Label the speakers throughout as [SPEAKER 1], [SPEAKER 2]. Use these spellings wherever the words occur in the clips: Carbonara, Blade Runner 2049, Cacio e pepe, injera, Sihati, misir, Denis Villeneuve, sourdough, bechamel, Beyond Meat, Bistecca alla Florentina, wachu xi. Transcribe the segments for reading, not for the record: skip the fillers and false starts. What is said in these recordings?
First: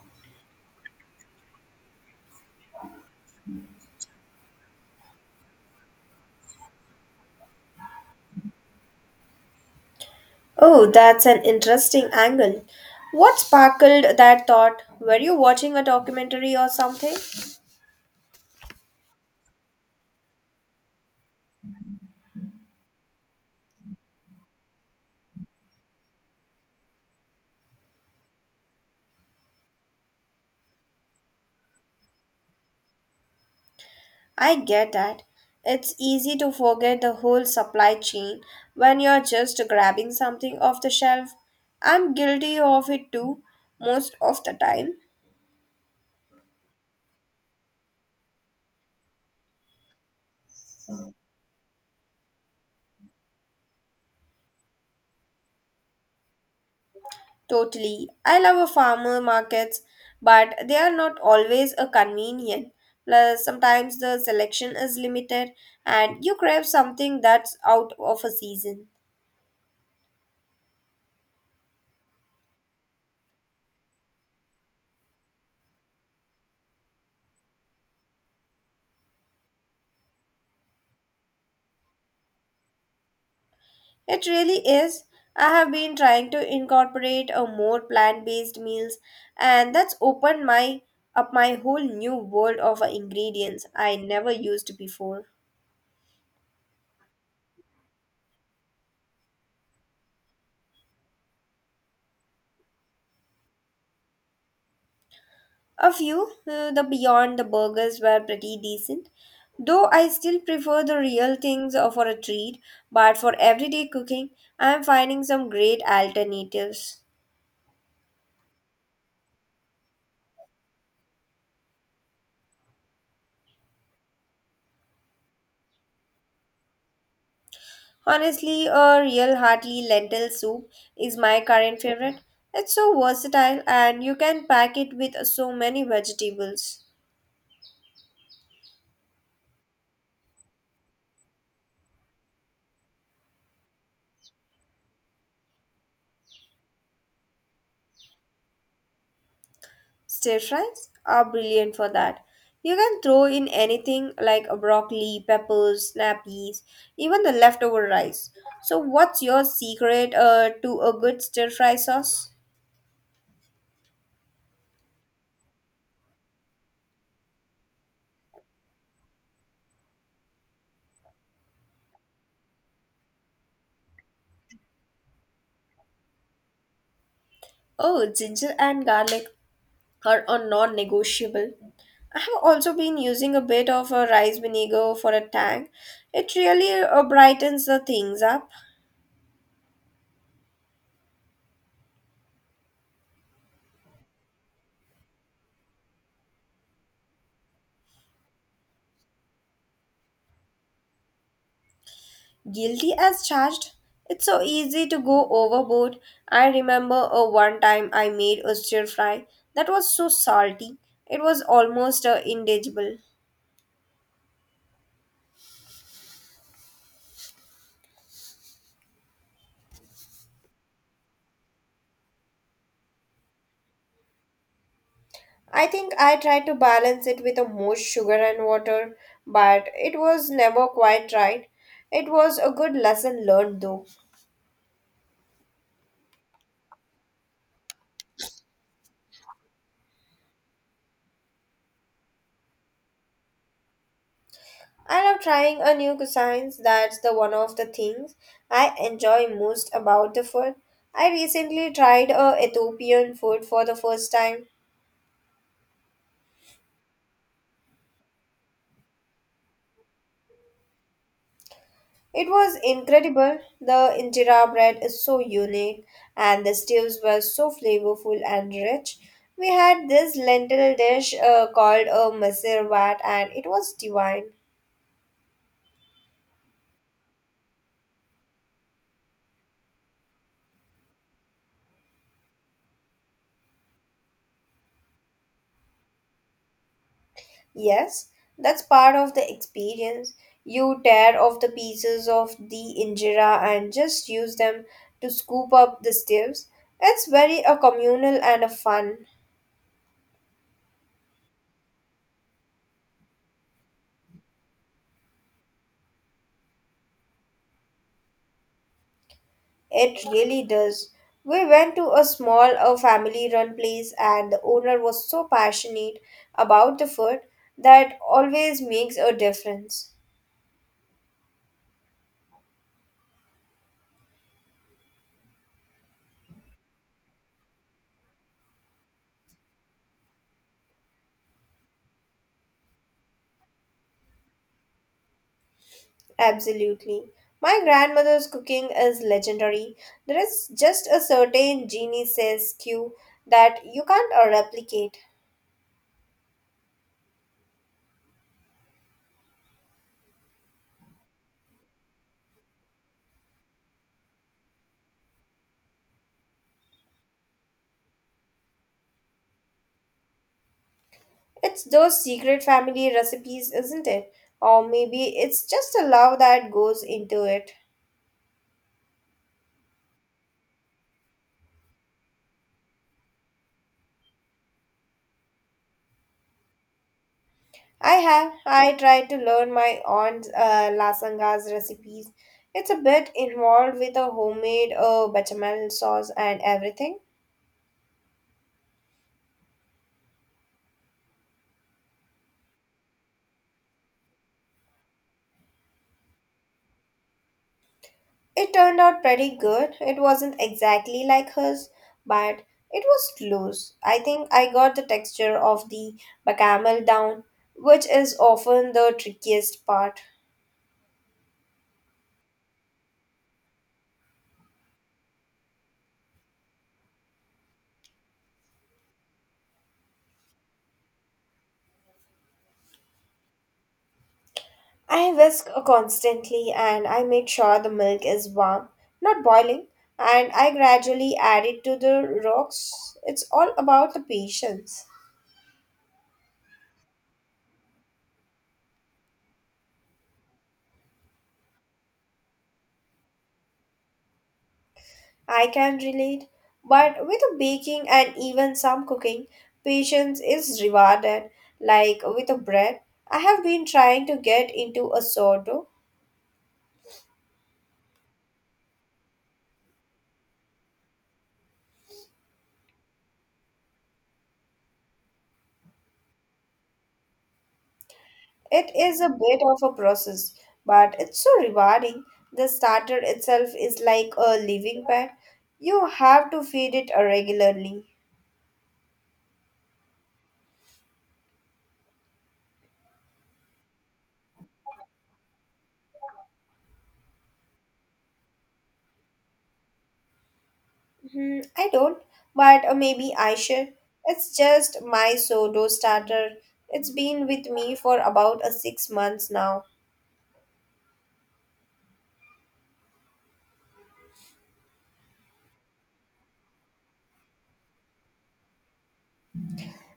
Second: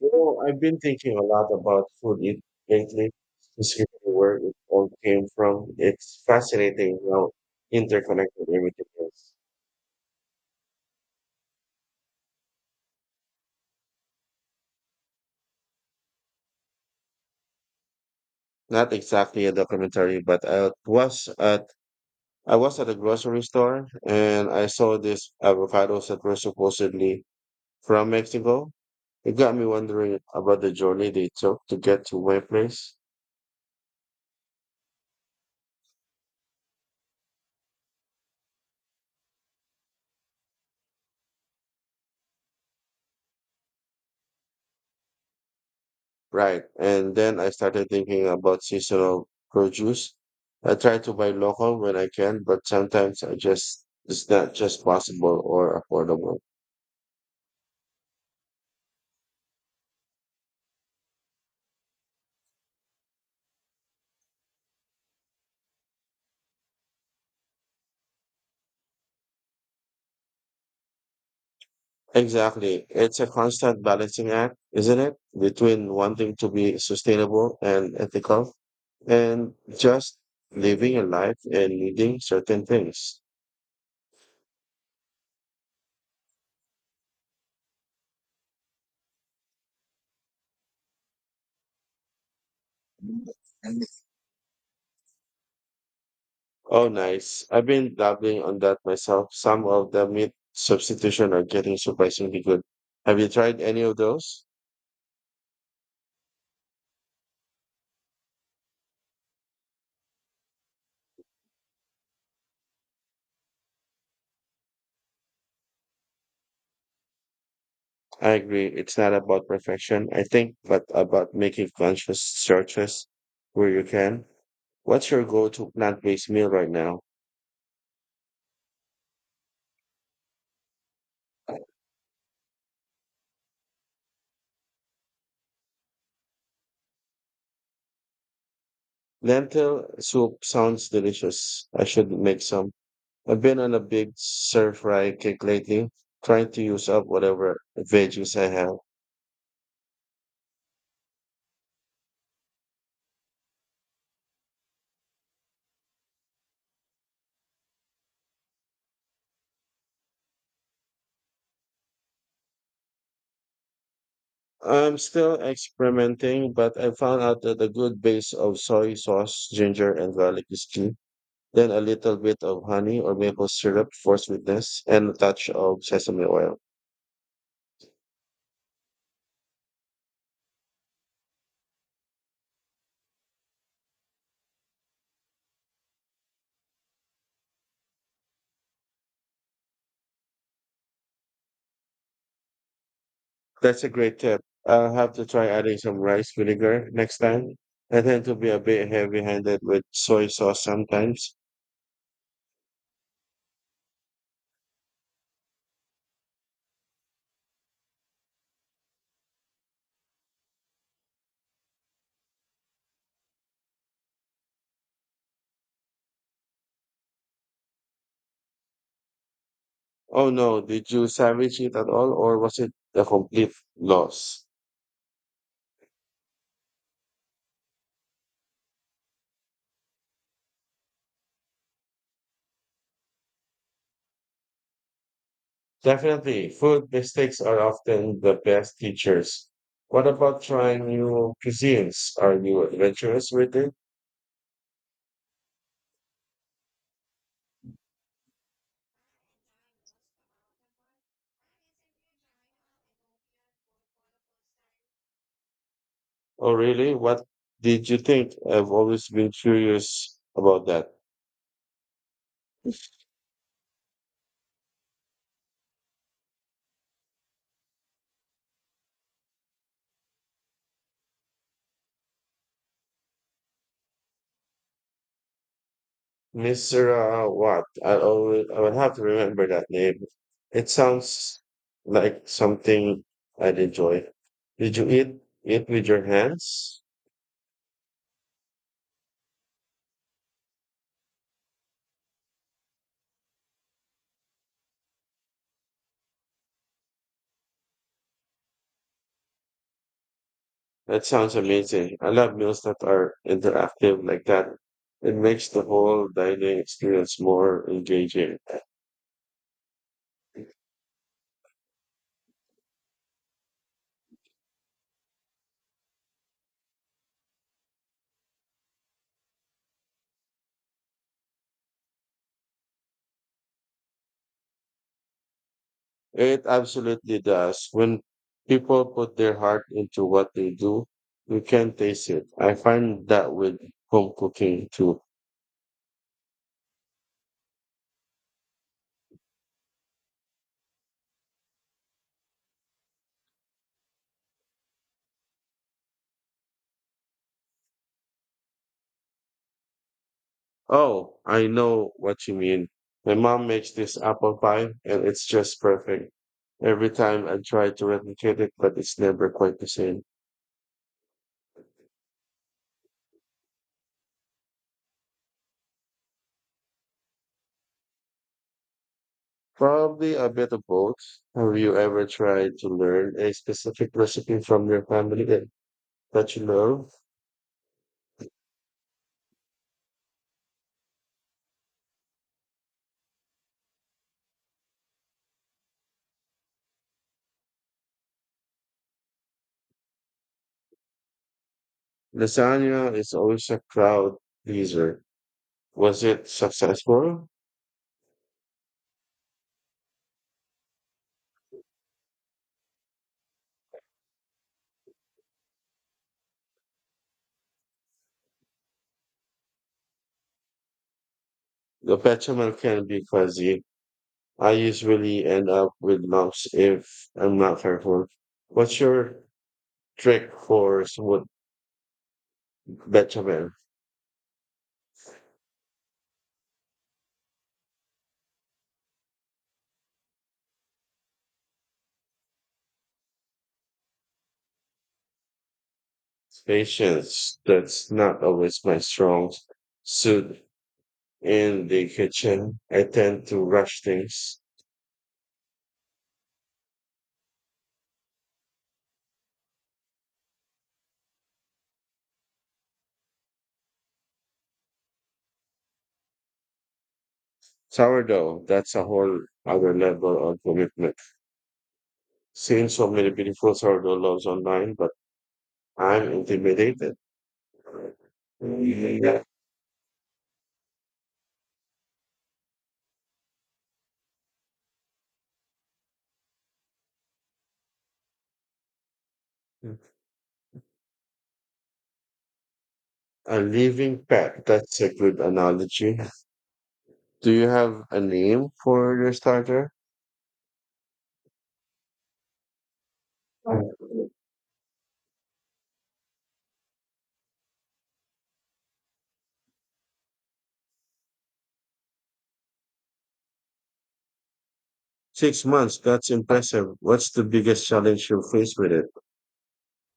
[SPEAKER 1] You know, I've been thinking a lot about food it lately, specifically where it all came from. It's fascinating how interconnected everything is.
[SPEAKER 2] Oh, that's an interesting angle. What sparkled that thought? Were you watching a documentary or something?
[SPEAKER 1] Not exactly a documentary, but I was at a grocery store and I saw these avocados that were supposedly from Mexico. It got me wondering about the journey they took to get to my place.
[SPEAKER 2] I get that. It's easy to forget the whole supply chain when you're just grabbing something off the shelf. I'm guilty of it too, most of the time.
[SPEAKER 1] Right. And then I started thinking about seasonal produce. I try to buy local when I can, but sometimes I just it's not just possible or affordable.
[SPEAKER 2] Totally. I love a farmer markets, but they are not always a convenient. Plus, sometimes the selection is limited and you crave something that's out of a season.
[SPEAKER 1] Exactly. It's a constant balancing act, isn't it? Between wanting to be sustainable and ethical and just living a life and needing certain things.
[SPEAKER 2] It really is. I have been trying to incorporate a more plant-based meals and that's opened my up my whole new world of ingredients I never used before.
[SPEAKER 1] Oh, nice. I've been dabbling on that myself. Some of the meat substitution are getting surprisingly good. Have you tried any of those?
[SPEAKER 2] A few, the beyond the burgers were pretty decent, though I still prefer the real things for a treat, but for everyday cooking, I am finding some great alternatives.
[SPEAKER 1] I agree. It's not about perfection, I think, but about making conscious searches where you can. What's your go-to plant-based meal right now?
[SPEAKER 2] Honestly, a real hearty lentil soup is my current favorite. It's so versatile and you can pack it with so many vegetables.
[SPEAKER 1] Lentil soup sounds delicious. I should make some. I've been on a big stir-fry kick lately, trying to use up whatever veggies I have.
[SPEAKER 2] Stir fries are brilliant for that. You can throw in anything like a broccoli, peppers, snappies, even the leftover rice. So, what's your secret to a good stir fry sauce?
[SPEAKER 1] I'm still experimenting, but I found out that a good base of soy sauce, ginger, and garlic is key. Then a little bit of honey or maple syrup for sweetness, and a touch of sesame oil.
[SPEAKER 2] Oh, ginger and garlic are a non negotiable. I have also been using a bit of a rice vinegar for a tang. It really brightens the things up.
[SPEAKER 1] That's a great tip. I'll have to try adding some rice vinegar next time. I tend to be a bit heavy-handed with soy sauce sometimes.
[SPEAKER 2] Guilty as charged. It's so easy to go overboard. I remember one time I made a stir fry that was so salty. It was almost indigestible.
[SPEAKER 1] Oh no, did you savage it at all, or was it a complete loss?
[SPEAKER 2] I think I tried to balance it with a more sugar and water, but it was never quite right. It was a good lesson learned though.
[SPEAKER 1] Definitely, food mistakes are often the best teachers. What about trying new cuisines? Are you adventurous with it?
[SPEAKER 2] I love trying a new cuisines. That's the one of the things I enjoy most about the food. I recently tried a Ethiopian food for the first time.
[SPEAKER 1] Oh, really? What did you think? I've always been curious about that.
[SPEAKER 2] It was incredible. The injera bread is so unique and the stews were so flavorful and rich. We had this lentil dish called a misir and it was divine.
[SPEAKER 1] Misra what? I would have to remember that name. It sounds like something I'd enjoy. Did you eat it with your hands?
[SPEAKER 2] Yes, that's part of the experience. You tear off the pieces of the injera and just use them to scoop up the stews. It's very a communal and a fun.
[SPEAKER 1] That sounds amazing. I love meals that are interactive like that. It makes the whole dining experience more engaging.
[SPEAKER 2] It really does. We went to a small a family-run place and the owner was so passionate about the food that always makes a difference.
[SPEAKER 1] It absolutely does. When people put their heart into what they do, you can taste it. I find that with home cooking too.
[SPEAKER 2] Absolutely. My grandmother's cooking is legendary. There is just a certain genie says cue that you can't replicate.
[SPEAKER 1] Oh, I know what you mean. My mom makes this apple pie and it's just perfect. Every time I try to replicate it, but it's never quite the same.
[SPEAKER 2] It's those secret family recipes, isn't it? Or maybe it's just a love that goes into it.
[SPEAKER 1] Probably a bit of both. Have you ever tried to learn a specific recipe from your family that you love?
[SPEAKER 2] I have. I tried to learn my aunt's lasanga's recipes. It's a bit involved with a homemade bechamel sauce and everything.
[SPEAKER 1] Lasagna is always a crowd pleaser. Was it successful?
[SPEAKER 2] It turned out pretty good. It wasn't exactly like hers, but it was close. I think I got the texture of the bacamel down, which is often the trickiest part.
[SPEAKER 1] The bechamel can be fuzzy. I usually end up with lumps if I'm not careful. What's your trick for smooth bechamel?
[SPEAKER 2] I whisk constantly and I make sure the milk is warm, not boiling, and I gradually add it to the rocks. It's all about the patience.
[SPEAKER 1] Patience. That's not always my strong suit in the kitchen. I tend to rush things.
[SPEAKER 2] I can relate, but with baking and even some cooking, patience is rewarded. Like with a bread, I have been trying to get into a sourdough.
[SPEAKER 1] Sourdough, that's a whole other level of commitment. Seen so many beautiful sourdough loaves online, but I'm intimidated.
[SPEAKER 2] It is a
[SPEAKER 1] Yeah.
[SPEAKER 2] bit of a process, but it's so rewarding. The starter itself is like a living pet. You have to feed it regularly.
[SPEAKER 1] A living pet, that's a good analogy. Do you have a name for your starter?
[SPEAKER 2] Hmm, I don't, but maybe I should. It's just my sourdough starter. It's been with me for about a 6 months now.
[SPEAKER 1] 6 months, that's impressive. What's the biggest challenge you face with it?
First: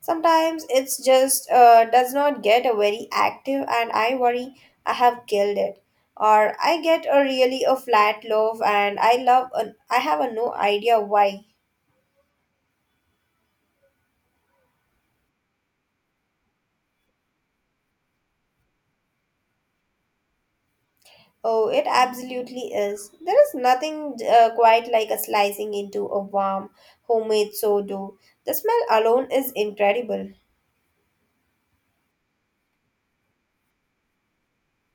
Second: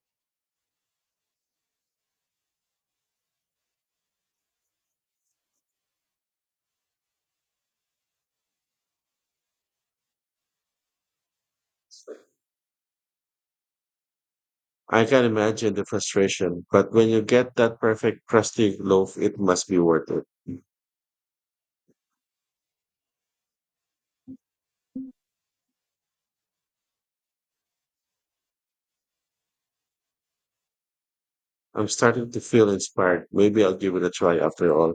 [SPEAKER 2] Sometimes it's just does not get a very active, and I worry I have killed it, or I get a really a flat loaf, and I love an, I have a no idea why.
[SPEAKER 1] I can imagine the frustration, but when you get that perfect crusty loaf, it must be worth it.
[SPEAKER 2] Oh, it absolutely is. There is nothing quite like a slicing into a warm homemade sourdough. The smell alone is incredible.
[SPEAKER 1] I'm starting to feel inspired. Maybe I'll give it a try after all.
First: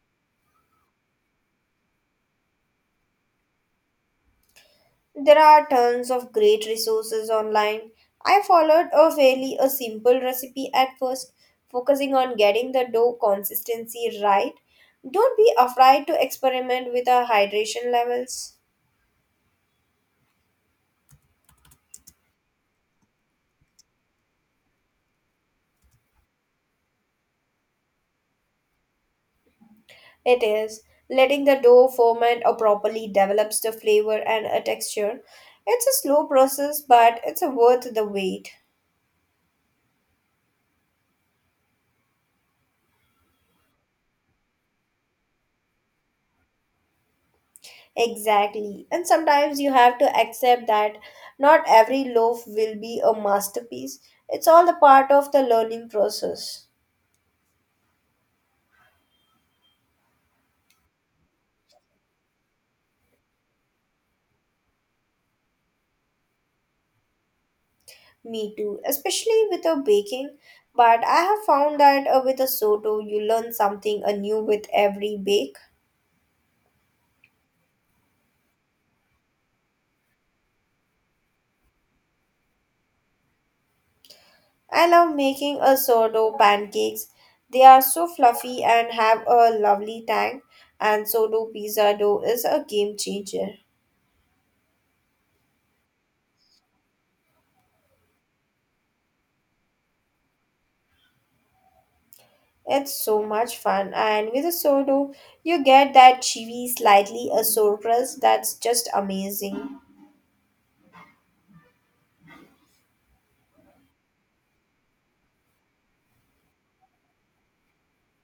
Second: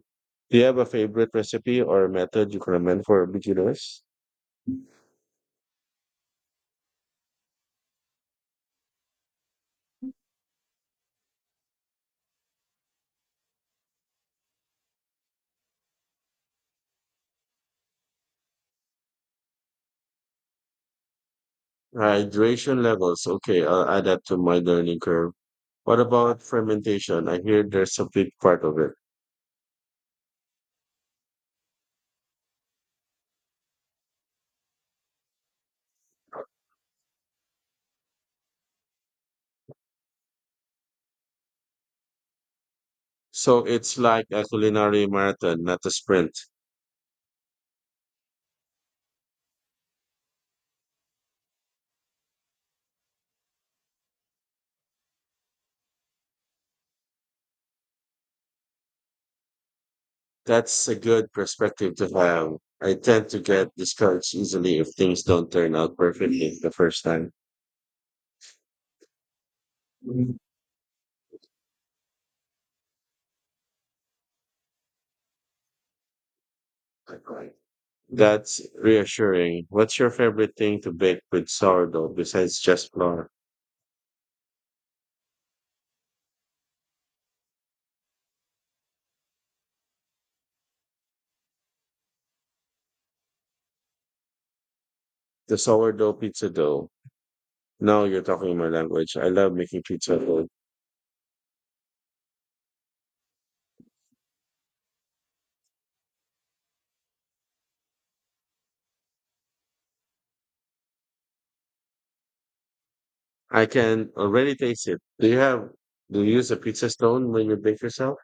[SPEAKER 1] Do you have a favorite recipe or method you can recommend for beginners?
[SPEAKER 2] There are tons of great resources online. I followed a fairly a simple recipe at first, focusing on getting the dough consistency right. Don't be afraid to experiment with the hydration levels.
[SPEAKER 1] Hydration levels. Okay, I'll add that to my learning curve. What about fermentation? I hear there's a big part of it.
[SPEAKER 2] It is letting the dough ferment or properly develops the flavor and a texture. It's a slow process, but it's worth the wait.
[SPEAKER 1] So it's like a culinary marathon, not a sprint.
[SPEAKER 2] Exactly. And sometimes you have to accept that not every loaf will be a masterpiece. It's all the part of the learning process.
[SPEAKER 1] That's a good perspective to have. I tend to get discouraged easily if things don't turn out perfectly the first time.
[SPEAKER 2] Me too, especially with a baking. But I have found that with a sourdough, you learn something anew with every bake.
[SPEAKER 1] Mm. That's reassuring. What's your favorite thing to bake with sourdough besides just flour?
[SPEAKER 2] I love making a sourdough pancakes. They are so fluffy and have a lovely tang. And sourdough pizza dough is a game changer.
[SPEAKER 1] The sourdough pizza dough. Now you're talking my language. I love making pizza dough.
[SPEAKER 2] It's so much fun, and with a solo, you get that chewy, slightly a surprise that's just amazing.
[SPEAKER 1] I can already taste it. Do you use a pizza stone when you bake yourself?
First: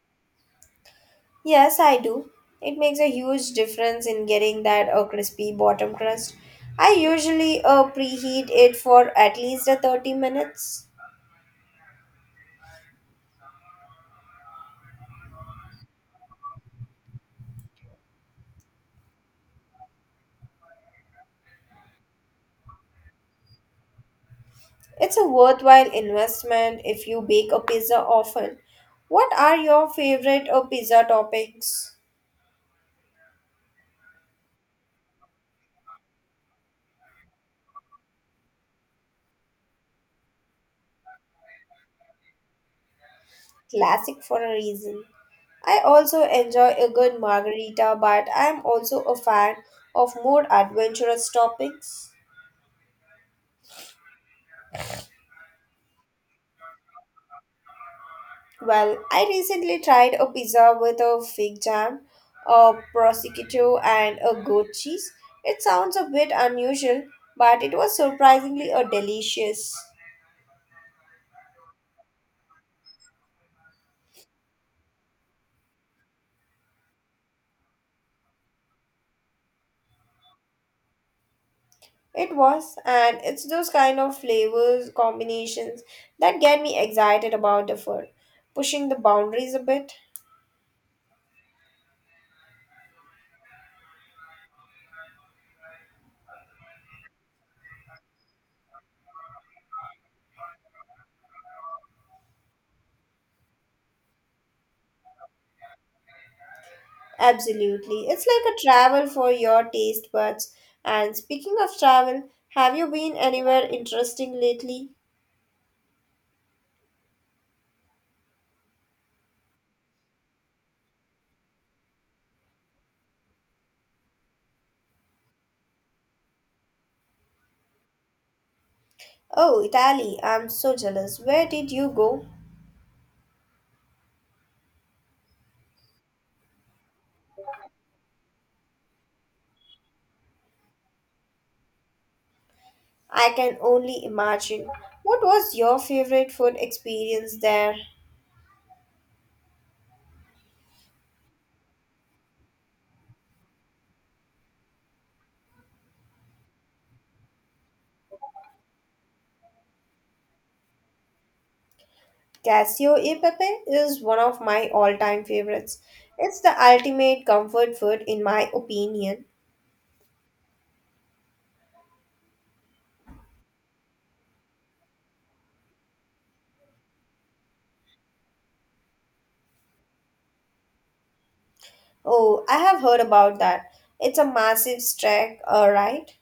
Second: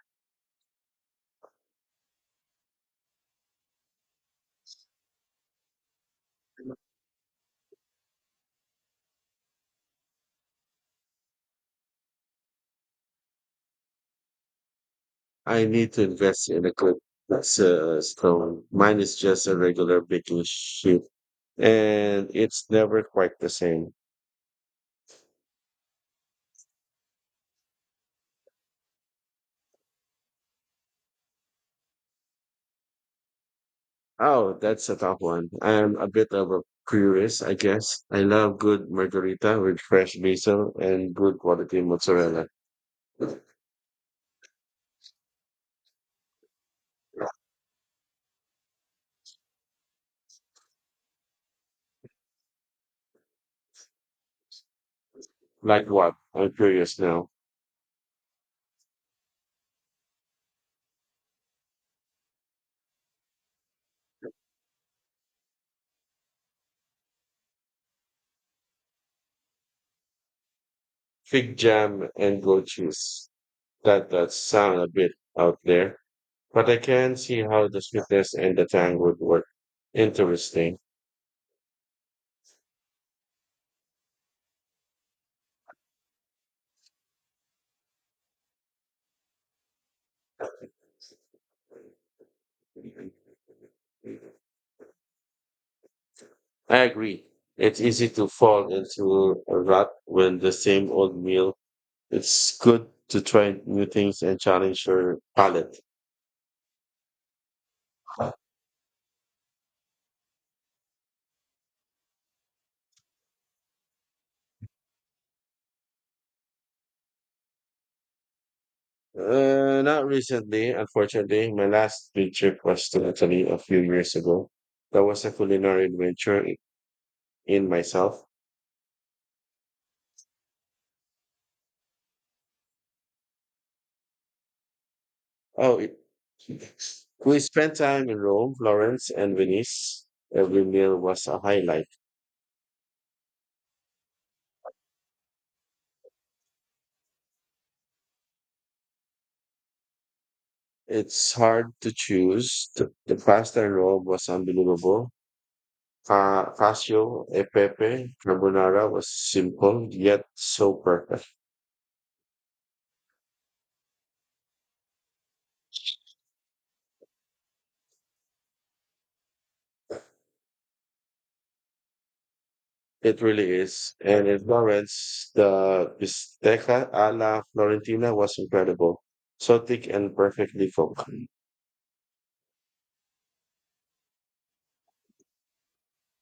[SPEAKER 2] Yes, I do. It makes a huge difference in getting that a crispy bottom crust. I usually preheat it for at least a 30 minutes.
[SPEAKER 1] I need to invest in a good pizza stone. Mine is just a regular baking sheet, and it's never quite the same.
[SPEAKER 2] It's a worthwhile investment if you bake a pizza often. What are your favorite pizza toppings?
[SPEAKER 1] Oh, that's a tough one. I'm a bit of a purist, I guess. I love good margarita with fresh basil and good quality mozzarella.
[SPEAKER 2] Classic for a reason. I also enjoy a good margarita, but I am also a fan of more adventurous toppings.
[SPEAKER 1] Like what? I'm curious now.
[SPEAKER 2] Well, I recently tried a pizza with a fig jam, a prosciutto, and a goat cheese. It sounds a bit unusual, but it was surprisingly a delicious.
[SPEAKER 1] Fig jam and goat cheese. That does sound a bit out there, but I can see how the sweetness and the tang would work. Interesting.
[SPEAKER 2] It was, and it's those kind of flavors combinations that get me excited about the food, pushing the boundaries a bit.
[SPEAKER 1] I agree. It's easy to fall into a rut when the same old meal. It's good to try new things and challenge your palate.
[SPEAKER 2] Absolutely. It's like a travel for your taste buds. And speaking of travel, have you been anywhere interesting lately?
[SPEAKER 1] Not recently, unfortunately. My last big trip was to Italy a few years ago. That was a culinary adventure in myself.
[SPEAKER 2] Oh, Italy, I'm so jealous. Where did you go?
[SPEAKER 1] Oh, it, we spent time in Rome, Florence, and Venice. Every meal was a highlight.
[SPEAKER 2] I can only imagine. What was your favorite food experience there?
[SPEAKER 1] It's hard to choose. The pasta in Rome was unbelievable. Cacio e pepe carbonara was simple yet so perfect.
[SPEAKER 2] Cassio e pepe is one of my all-time favorites. It's the ultimate comfort food in my opinion.
[SPEAKER 1] It really is. And in Florence, the bistecca alla Florentina was incredible. So thick and perfectly cooked.
[SPEAKER 2] Oh, I have heard about that. It's a massive trek, alright?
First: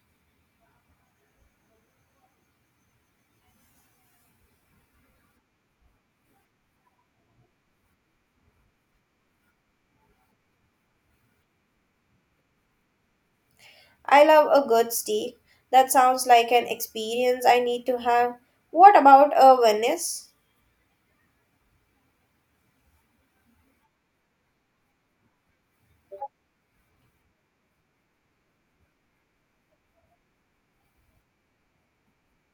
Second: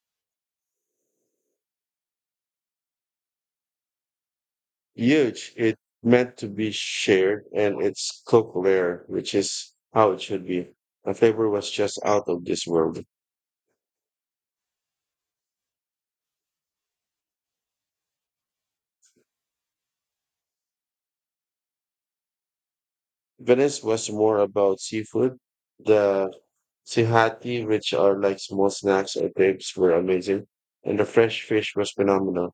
[SPEAKER 1] Huge. It meant to be shared and it's cooked rare, which is how it should be. The flavor was just out of this world.
[SPEAKER 2] I love a good steak. That sounds like an experience I need to have. What about a Venice?
[SPEAKER 1] Venice was more about seafood. The sihati, which are like small snacks or crepes, were amazing. And the fresh fish was phenomenal.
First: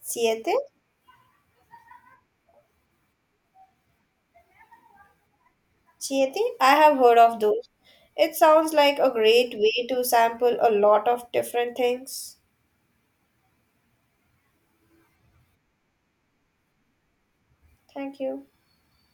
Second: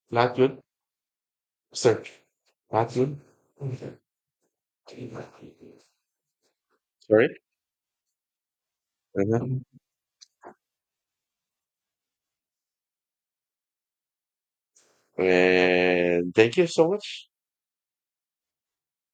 [SPEAKER 2] Siete?
[SPEAKER 1] Flatwood? Sir, flatwood?
[SPEAKER 2] Siete? I have heard
[SPEAKER 1] Sorry?
[SPEAKER 2] of those. It sounds like a great
[SPEAKER 1] Uh-huh.
[SPEAKER 2] way to sample a lot of different things.
[SPEAKER 1] And thank you so much.
[SPEAKER 2] Thank you.